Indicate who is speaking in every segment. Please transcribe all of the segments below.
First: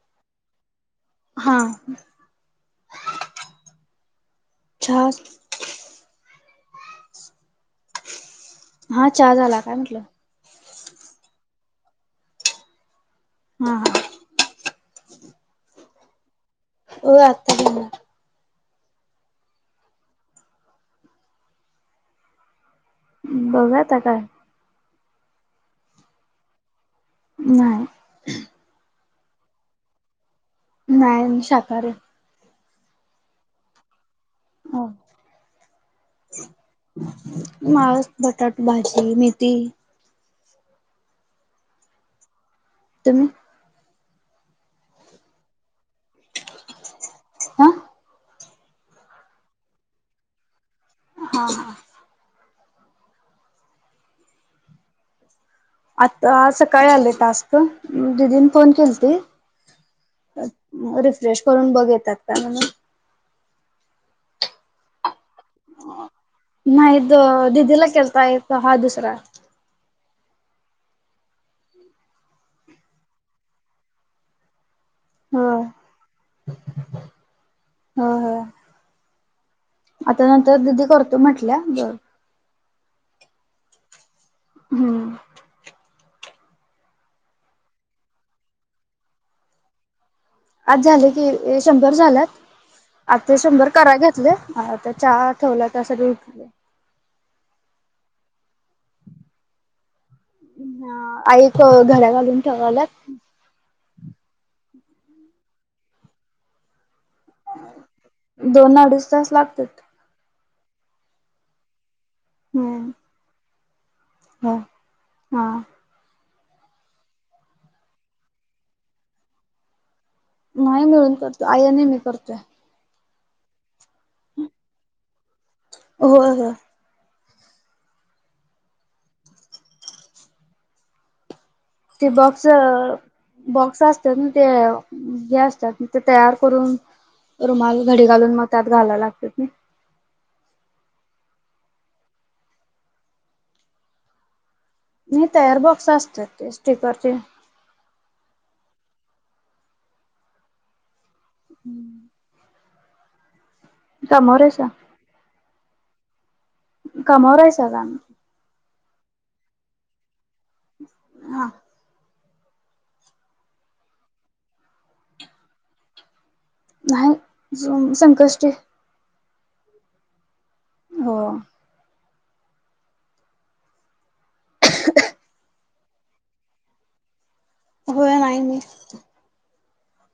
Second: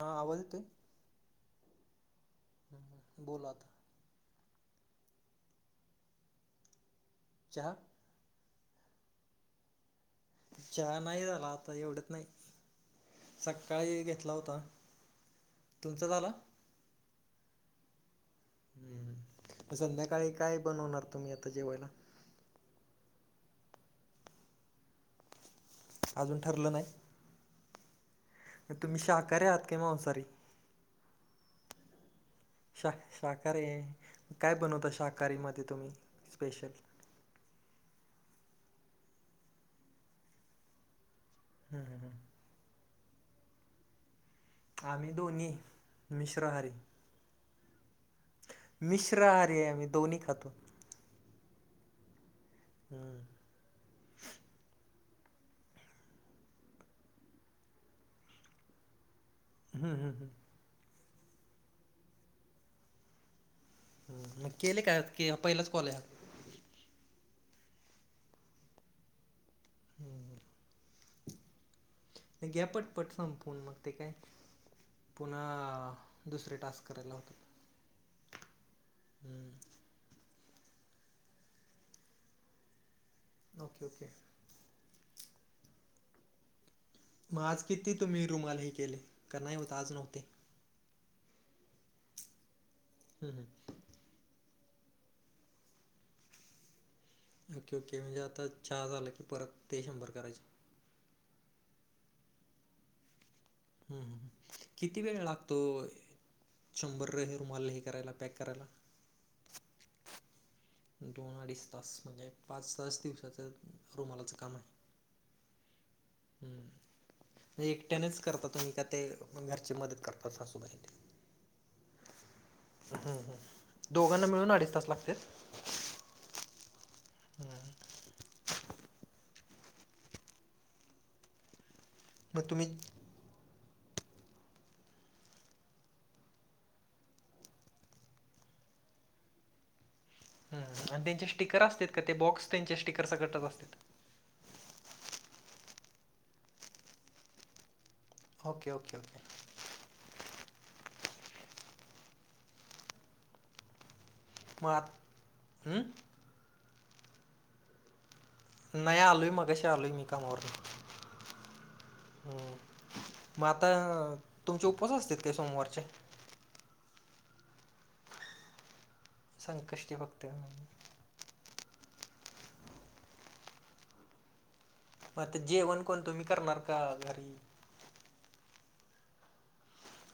Speaker 1: हा, आ बोलतोय.
Speaker 2: हा.
Speaker 1: बोलात.
Speaker 2: छास.
Speaker 1: चहा.
Speaker 2: हा चहा झाला काय म्हटलं?
Speaker 1: चहा नाही झाला, आता एवढयात नाही.
Speaker 2: हा हा
Speaker 1: सकाळी घेत तला होता. तुमच झाला?
Speaker 2: हो आत्ता झाला.
Speaker 1: ह्. संध्याकाळी काय बनवणार तुम्ही, आता जेवायला?
Speaker 2: बघाता काय.
Speaker 1: अजून ठरलं नाही.
Speaker 2: नाही.
Speaker 1: तुम्ही शाकाहारी आहात की मांसाहारी?
Speaker 2: नाही मी शाकाहारीय.
Speaker 1: शा शाकाहारीय. काय
Speaker 2: हो.
Speaker 1: बनवता शाकाहारीमध्ये तुम्ही, स्पेशल?
Speaker 2: माळस, बटाट भाजी, मेथी.
Speaker 1: हम्, ह.
Speaker 2: तुम्ही.
Speaker 1: आम्ही दोनी मिश्रहारी.
Speaker 2: हा
Speaker 1: मिश्रहारीय आम्ही. दोन्ही खातो.
Speaker 2: हा हा
Speaker 1: हम्
Speaker 2: आता सकाळी आले तास्क दीदीने फोन केल ते
Speaker 1: हम् हं हं
Speaker 2: रिफ्रेश करून बघेतात का म्हणून
Speaker 1: मग केले काय पहिलंच कॉले
Speaker 2: नाही द दीदीला केलाया हा दुसरा
Speaker 1: हम्म हम्म घे पट पट संपून मग ते काय. पुन्हा
Speaker 2: होय
Speaker 1: दुसरे टास्क करायला होते
Speaker 2: होय होय
Speaker 1: हम्म.
Speaker 2: आता नंतर दिदी करतो म्हटल्या बर.
Speaker 1: Okay okay.
Speaker 2: हम्म
Speaker 1: मग आज किती तुम्ही रुमालही केले का नाही होता आज नव्हते.
Speaker 2: आज झाले की शंभर झाल्यात आज
Speaker 1: हम्म
Speaker 2: ते
Speaker 1: हम्म
Speaker 2: शंभर करा घेतले. चहा ठेवला का सगळे उठले.
Speaker 1: ओके ओके म्हणजे आता चहा झालं की परत ते शंभर करायचे.
Speaker 2: आई घड्या घालून ठेवालात.
Speaker 1: किती वेळ लागतो शंभर तुम्हाला हे करायला पॅक करायला.
Speaker 2: दोन अडीच तास लागतात.
Speaker 1: दोन अडीच तास म्हणजे पाच
Speaker 2: हम्म
Speaker 1: तास दिवसाचं रुमालाचं
Speaker 2: हो
Speaker 1: काम आहे
Speaker 2: हा
Speaker 1: ह्जे एकट्यानेच करता तुम्ही का ते घरची मदत करता सासूबाई.
Speaker 2: नाही मिळून करत आई नेहमी करतेय
Speaker 1: हम् हम दोघांना मिळून अडीच तास लागते
Speaker 2: हो हो
Speaker 1: हम
Speaker 2: ते बॉक्स
Speaker 1: मग तुम्ही
Speaker 2: बॉक्स असतात ना ते हे असतात ते तयार करून. रुमाल घडी घालून मग त्यात घालाला लागत मी.
Speaker 1: आणि त्यांचे स्टिकर असतात का ते बॉक्स त्यांचे स्टिकर सकडतच असतात.
Speaker 2: नाही तयार बॉक्स असत ते स्टिकरचे.
Speaker 1: ओके ओके ओके
Speaker 2: हम्म कामावर आहेसा
Speaker 1: म आत हम्म
Speaker 2: कामावर आहे अग आम्ही.
Speaker 1: नाही आलोय मगाशी आलोय मी कामावरून.
Speaker 2: हा
Speaker 1: हम् मग आता तुमचे उपवास असत काय सोमवारचे?
Speaker 2: नाही संकष्टी.
Speaker 1: संकष्टी भक्त म्ह.
Speaker 2: हो
Speaker 1: मग जेवण कोण तुम्ही करणार का घरी?
Speaker 2: हो आई मी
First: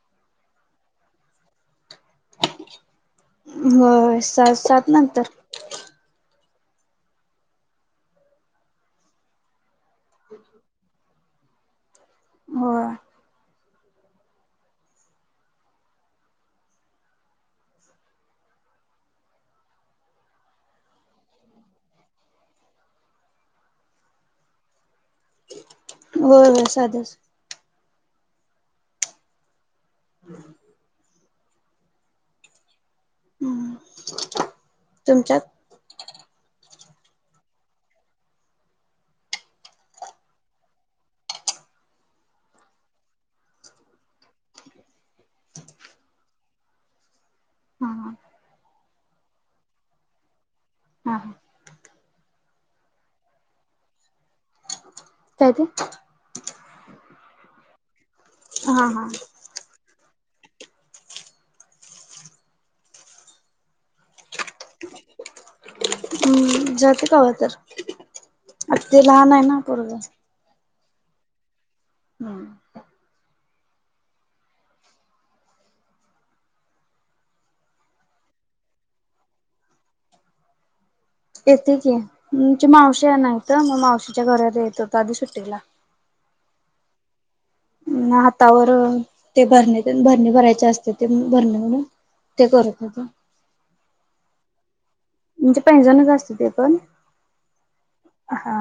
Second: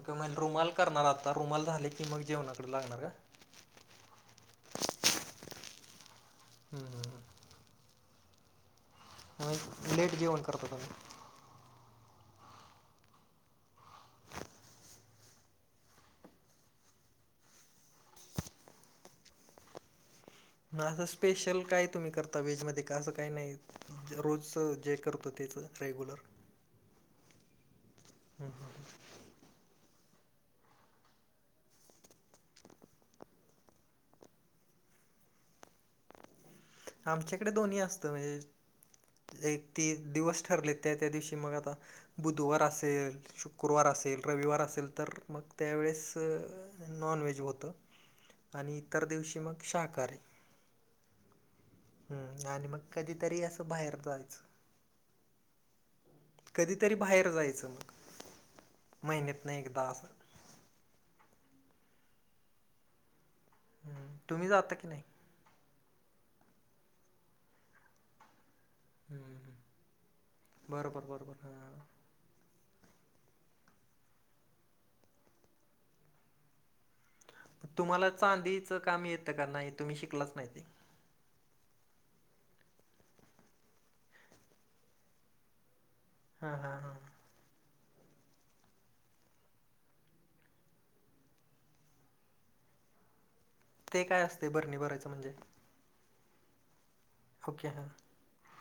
Speaker 1: ओके म्ह रुमाल करणार आता रुमाल झाले की मग जेवणाकडे लागणार का.
Speaker 2: हो स सात नंतर.
Speaker 1: हम्म हम्म मग लेट जेवन करता आम्ही.
Speaker 2: हो
Speaker 1: असं स्पेशल काय तुम्ही करता व्हेजमध्ये का असं काही नाही रोज जे कर तर तेचं रेग्युलर.
Speaker 2: हो साधाच.
Speaker 1: हम हम ह
Speaker 2: हम् ह् तुमच्यात?
Speaker 1: आमच्याकडे दोन्ही असतं म्हणजे एक ती दिवस ठरले त्या त्या दिवशी मग आता. बुधवार असेल शुक्रवार असेल रविवार असेल तर मग त्यावेेळेस नॉन व्हेज होतं
Speaker 2: हा हा
Speaker 1: आणि इतर दिवशी मग शाकाहारारी.
Speaker 2: हम ह
Speaker 1: हम्म आणि मग कधीतरी असं बाहेर जायचं.
Speaker 2: कधी.
Speaker 1: कधीतरी बाहेर जायचं
Speaker 2: हा
Speaker 1: मग
Speaker 2: हा
Speaker 1: महिन्यातन एकदा हम्म तुम्ही जाता की नाही
Speaker 2: हम जाते कवा तर ते लहान आहे
Speaker 1: हम्म,
Speaker 2: ना पोरग
Speaker 1: बरोबर बरोबर हा
Speaker 2: हम्म
Speaker 1: तुम्हाला चांदीच काम येतं का नाही तुम्ही शिकलाच नाही ते
Speaker 2: येते की म्हणे मावशी नाहीत मग मावशीच्या घरात येत होत आधी सुट्टीला
Speaker 1: हा हा हा
Speaker 2: हातावर ते भरणे भरणे भरायचे असते ते भरणे म्हणून ते करत होतो
Speaker 1: ते काय असते भरणी भरायचं म्हणजे
Speaker 2: म्हणजे पैंजणच असत ते पण
Speaker 1: ओके हां
Speaker 2: हा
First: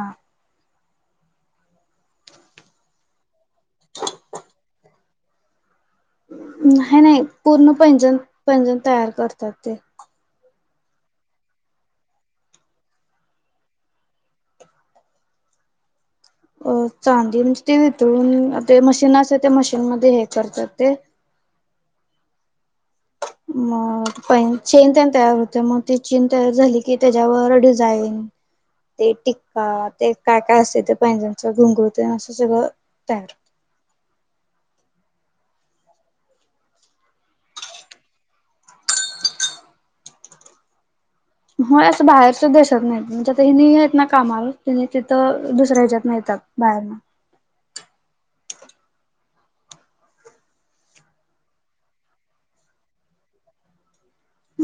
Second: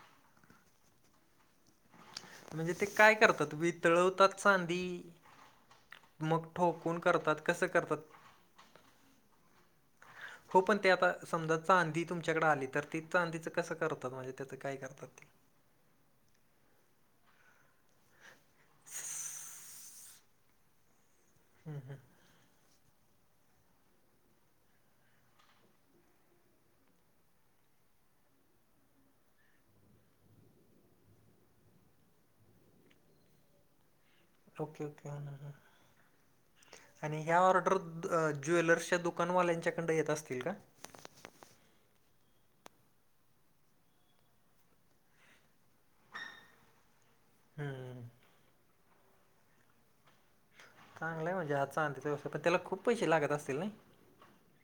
Speaker 1: म्हणजे ते काय करतात वितळवतात चांदी मग ठोकून
Speaker 2: नाही नाही
Speaker 1: करतात कसं
Speaker 2: पूर्ण
Speaker 1: करतात
Speaker 2: पैंजण पैंजण तयार करतात ते
Speaker 1: हो पण ते आता समजा चांदी तुमच्याकडे आली तर ती चांदीच कसं करतात म्हणजे त्याचं काय करतात ते
Speaker 2: [inaudible] अ चांदी म्हणजे ते वितळून ते मशीन असतय त्या मशीनमध्ये हे करतात ते
Speaker 1: हम् हम
Speaker 2: मग प चेन त्यान तयार होते मग ती चेन तयार झाली की त्याच्यावर डिझाईन ते टिक्का ते काय काय असते ते पैंजणाचे घुंगरू असं सगळं तयार
Speaker 1: ओके ओके हो ह आणि ह्या ऑर्डर ज्वेलर्सच्या दुकानवाल्यांच्या कडन येत असत्यात काय
Speaker 2: हो असं बाहेरच देशात नाही म्हणजे त हि येत ना कामावर ति तिथं दुसऱ्या ह्याच्यात नाही येतात बाहेर न
Speaker 1: हम्म चांगलंय म्हणजे हा चांदीचा व्यवसाय त्याला खूप पैसे लागत असतील नई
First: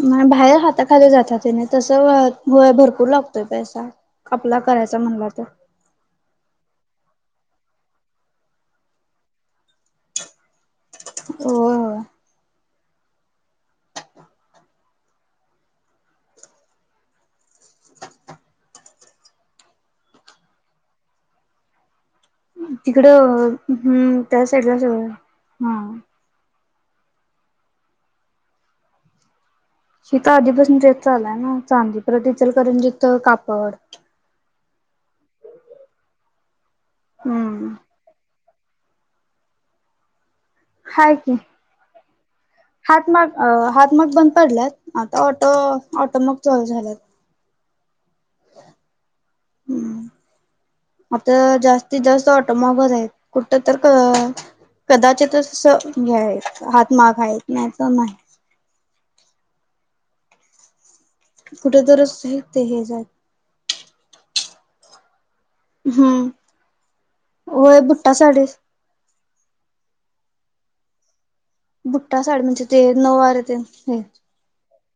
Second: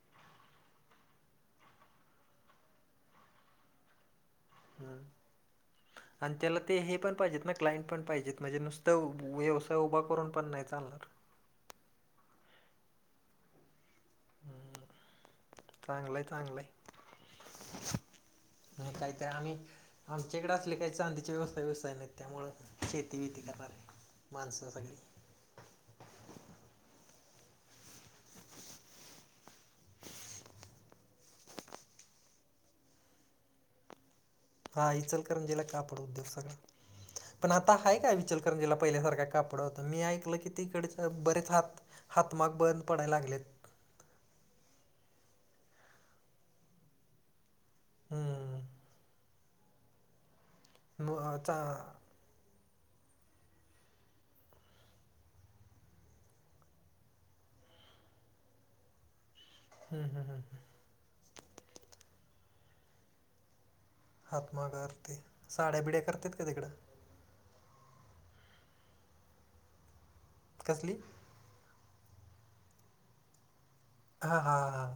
Speaker 2: म बाहेर हाताखाली जातात त्याने तस भरपूर लागतोय पैसा आपला करायचा
Speaker 1: हम्म.
Speaker 2: म्हणला तर
Speaker 1: आणि त्याला ते हे पण पाहिजेत ना क्लाइंट पण पाहिजेत म्हणजे नुसतं व्यवसाय उभा करून पण नाही चालणार
Speaker 2: हो
Speaker 1: ह चांगलंय चांगलंय आणि काहीतरी आम्ही आमच्याकडे असले काही चांदीची व्यवसाय बिव्यवसाय नाहीत त्यामुळे
Speaker 2: तिकडं हम्म त्या साईडला
Speaker 1: सगळी
Speaker 2: हा शी तर आधीपासून तेच चालूय ना चांदी पर [unintelligible] करून जथं कापड
Speaker 1: हा इचलकरंजीला कापडउद्योग सगळा पण
Speaker 2: हम्म
Speaker 1: आता हाय काय इचल इचलकरंजीला पहिल्यासारख कापडंत मी ऐकलं की तिकडेच
Speaker 2: हाय की.
Speaker 1: बरेच हात हातमाग बंद पडायला लागलेत.
Speaker 2: हात मग बंद पडल्यात. आता ऑटो ऑटो मग चालू झाला.
Speaker 1: हम्.
Speaker 2: हम्म
Speaker 1: म
Speaker 2: आता
Speaker 1: चा
Speaker 2: जास्तीत जास्त ऑटोमबल आहेत कुठ तर कदाचितच हे हाय हात मागयेत नाही तर नाही.
Speaker 1: हम् हम हम हम.
Speaker 2: कुठे दुरूस्त ते हे जाय.
Speaker 1: हात मागाया आलते, साड्या बिड्या
Speaker 2: हम्म.
Speaker 1: करत्यात का तिकडं.
Speaker 2: होय बुटा साडी
Speaker 1: कसली?
Speaker 2: बुट्टा साडी म्हणजे. ते नऊ वार ते होय.
Speaker 1: हा हा हां.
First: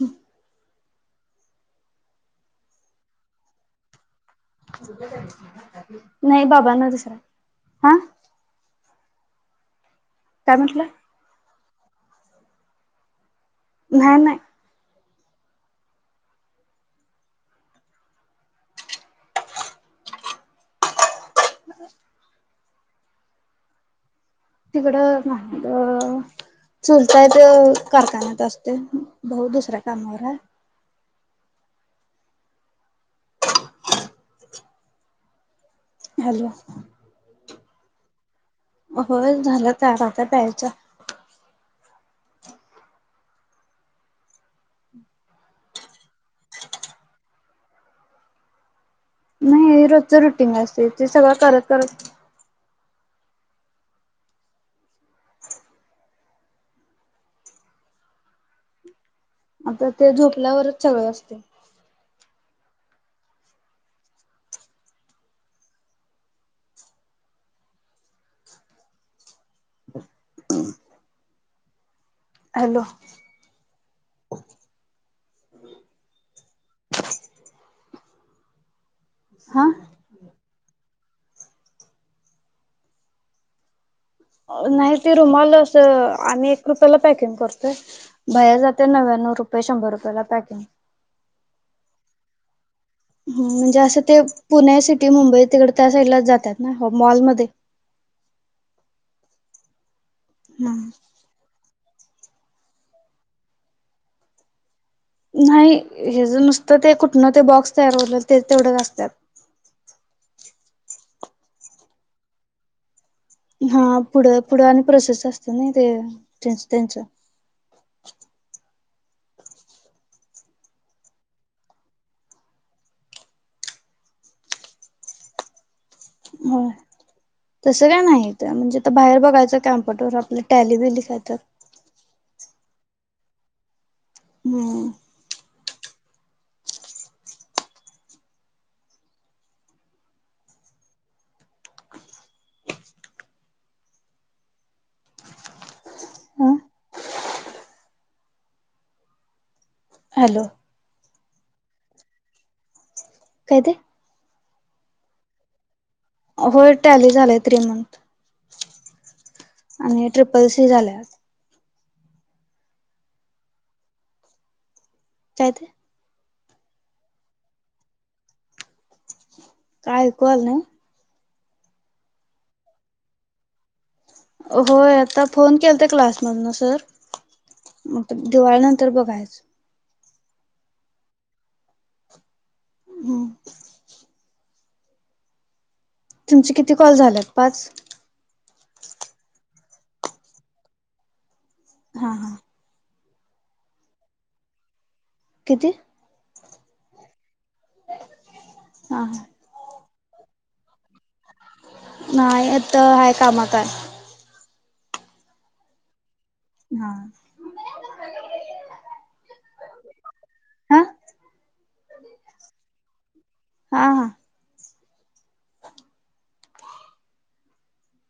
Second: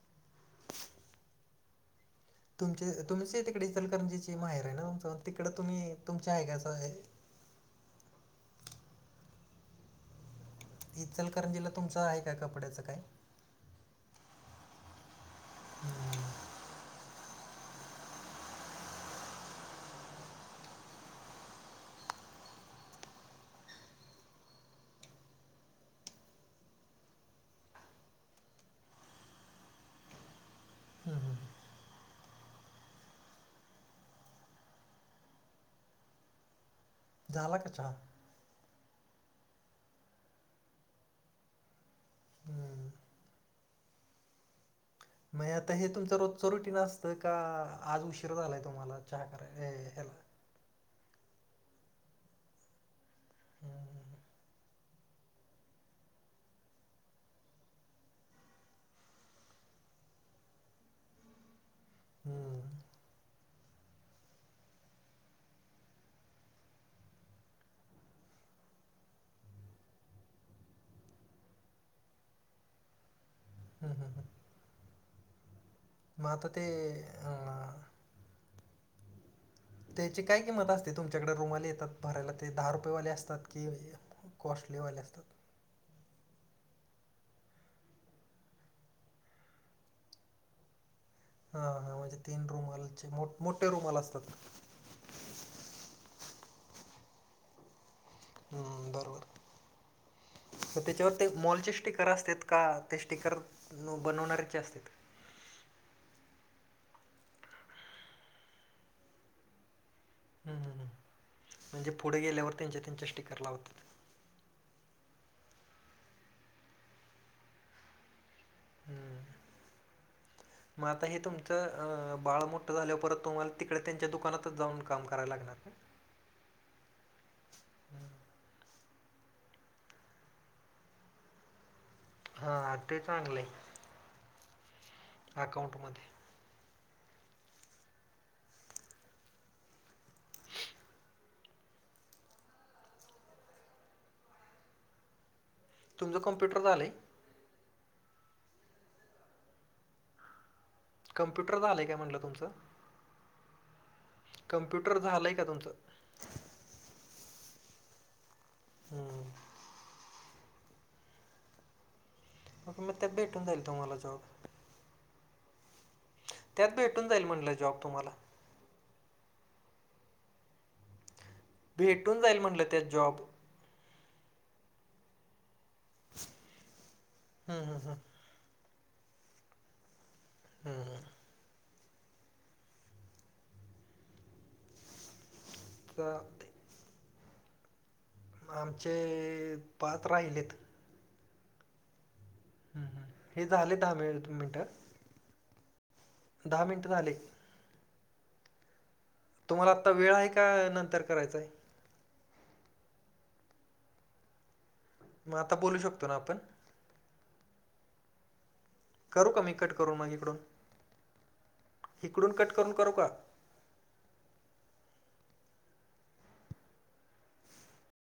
Speaker 2: हम्.
Speaker 1: तुमचे तुमच तिकडे इचलकरंची ची माहेर आहे ना, तुम तिकडे तुम्ही तुमच्या ह्या
Speaker 2: नाही
Speaker 1: ऐकाचं हे.
Speaker 2: बाबांना दुसरा हा. काय म्हटलं?
Speaker 1: इचलकरंजीला तुमचं आहे काय कपड्याचं काय.
Speaker 2: नाही नाही.
Speaker 1: ह.
Speaker 2: ह. तिकडं. चुलताय ते कारखान्यात असतय भाऊ दुसऱ्या कामावर आहे.
Speaker 1: हं हं.
Speaker 2: हॅलो.
Speaker 1: झाला का चहा.
Speaker 2: होय झाला चहा आता प्यायचा.
Speaker 1: हम्म. मग आता हे तुमचं रोजचं रुटीन असतं का आज उशीर झालाय तुम्हाला. चहा कराय
Speaker 2: नाही
Speaker 1: ए, ह्याला
Speaker 2: रोजच रुटीन असते. ते सगळं करत करत.
Speaker 1: ह.
Speaker 2: आता ते झोपल्यावरच सगळं असते.
Speaker 1: हम्म.
Speaker 2: [inaudible] हॅलो.
Speaker 1: हां हां हां. मा तर ते. अं,
Speaker 2: हां.
Speaker 1: त्याची काय किंमत असते. तुमच्याकडे रुमाली येतात भरायला ते दहा रुपयेवाले असतात की,
Speaker 2: नाही
Speaker 1: कॉस्टलीवाले
Speaker 2: ते
Speaker 1: असतात
Speaker 2: रुमाल अस आम्ही एक रुपयाला पॅकिंग करतोय. बाहेर जाते नव्यानव्व रूपये शंभर रुपयाला पॅकिंग.
Speaker 1: हा हा म्हणजे तीन रूमाल.
Speaker 2: ह म्हणजे असं ते पुणे सिटी, मुंबई तिकड त्या साईडला जातात ना मॉलमध्ये.
Speaker 1: बरोबर तर त्याच्यावर ते मॉलचे स्टिकर असत का ते स्टिकर बनवणारचे असते.
Speaker 2: नाही हे ज नुसतं ते कुठनं ते बॉक्स तयार होयल असते तेवढंच असत्यात.
Speaker 1: हम्म हम म्हणजे पुढे गेल्यावर त्यांच्या त्यांच्या. स्टिकर लावतात
Speaker 2: हा पुढं पुढं आणि प्रोसेस असत ना ते त्यांच त्यांच.
Speaker 1: हम्म.
Speaker 2: [inaudible]
Speaker 1: मग आता हे तुमचं अ बाळ मोठं झाल्यावर परत तुम्हाला तिकडे त्यांच्या दुकानातच जाऊन काम करायला लागणार.
Speaker 2: हो तसं काय नाही म्हणजे तर बाहेर बघायचं कॅम्प्युटरवर आपल्या टॅली बी लि काय तर.
Speaker 1: हा ते चांगलं आहे.
Speaker 2: हम्म
Speaker 1: अकाउंटमध्ये. तुमंच
Speaker 2: ह
Speaker 1: कम्पुटर झालंय.
Speaker 2: हॅलो.
Speaker 1: कम्प्युटर झालंय काय म्हटलं तुमचं?
Speaker 2: काय तेे.
Speaker 1: कम्प्युटर झालंय का तुमचं?
Speaker 2: होय टॅली झालेय थ्री मंथ
Speaker 1: हम्म.
Speaker 2: आणि ट्रिपल सी झाल्या.
Speaker 1: े मग ते भेटून जाईल तुम्हाला जॉब
Speaker 2: काय ते.
Speaker 1: त्यात भेटून जाईल म्हंटलं जॉब तुम्हाला
Speaker 2: काय ऐकवाल नाही.
Speaker 1: भेटून जाईल म्हटलं त्या जॉब.
Speaker 2: होय आता फोन केला क्लासमधन सर.
Speaker 1: हम्म, हम्म, हम्म,
Speaker 2: दिवाळी नंतर बघायचं.
Speaker 1: ह.
Speaker 2: हम्म.
Speaker 1: तर.
Speaker 2: तुमचे किती कॉल झालेत पाच.
Speaker 1: आमचे पात राहिलेत.
Speaker 2: हा हा
Speaker 1: हम् हम हे झा आले दहा मिनटं
Speaker 2: किती.
Speaker 1: दहा मिनटं झाले.
Speaker 2: हा.
Speaker 1: तुम्हाला आत्ता वेळ आहे का नंतर करायचाय.
Speaker 2: नाही येत हाय कामा काय.
Speaker 1: मग आता बोलू शकतो ना आपण.
Speaker 2: हा.
Speaker 1: करू का मी कट करून माग इकडून.
Speaker 2: हा
Speaker 1: हिकडून कट करून करू का.
Speaker 2: हा हा.
Speaker 1: [inaudible]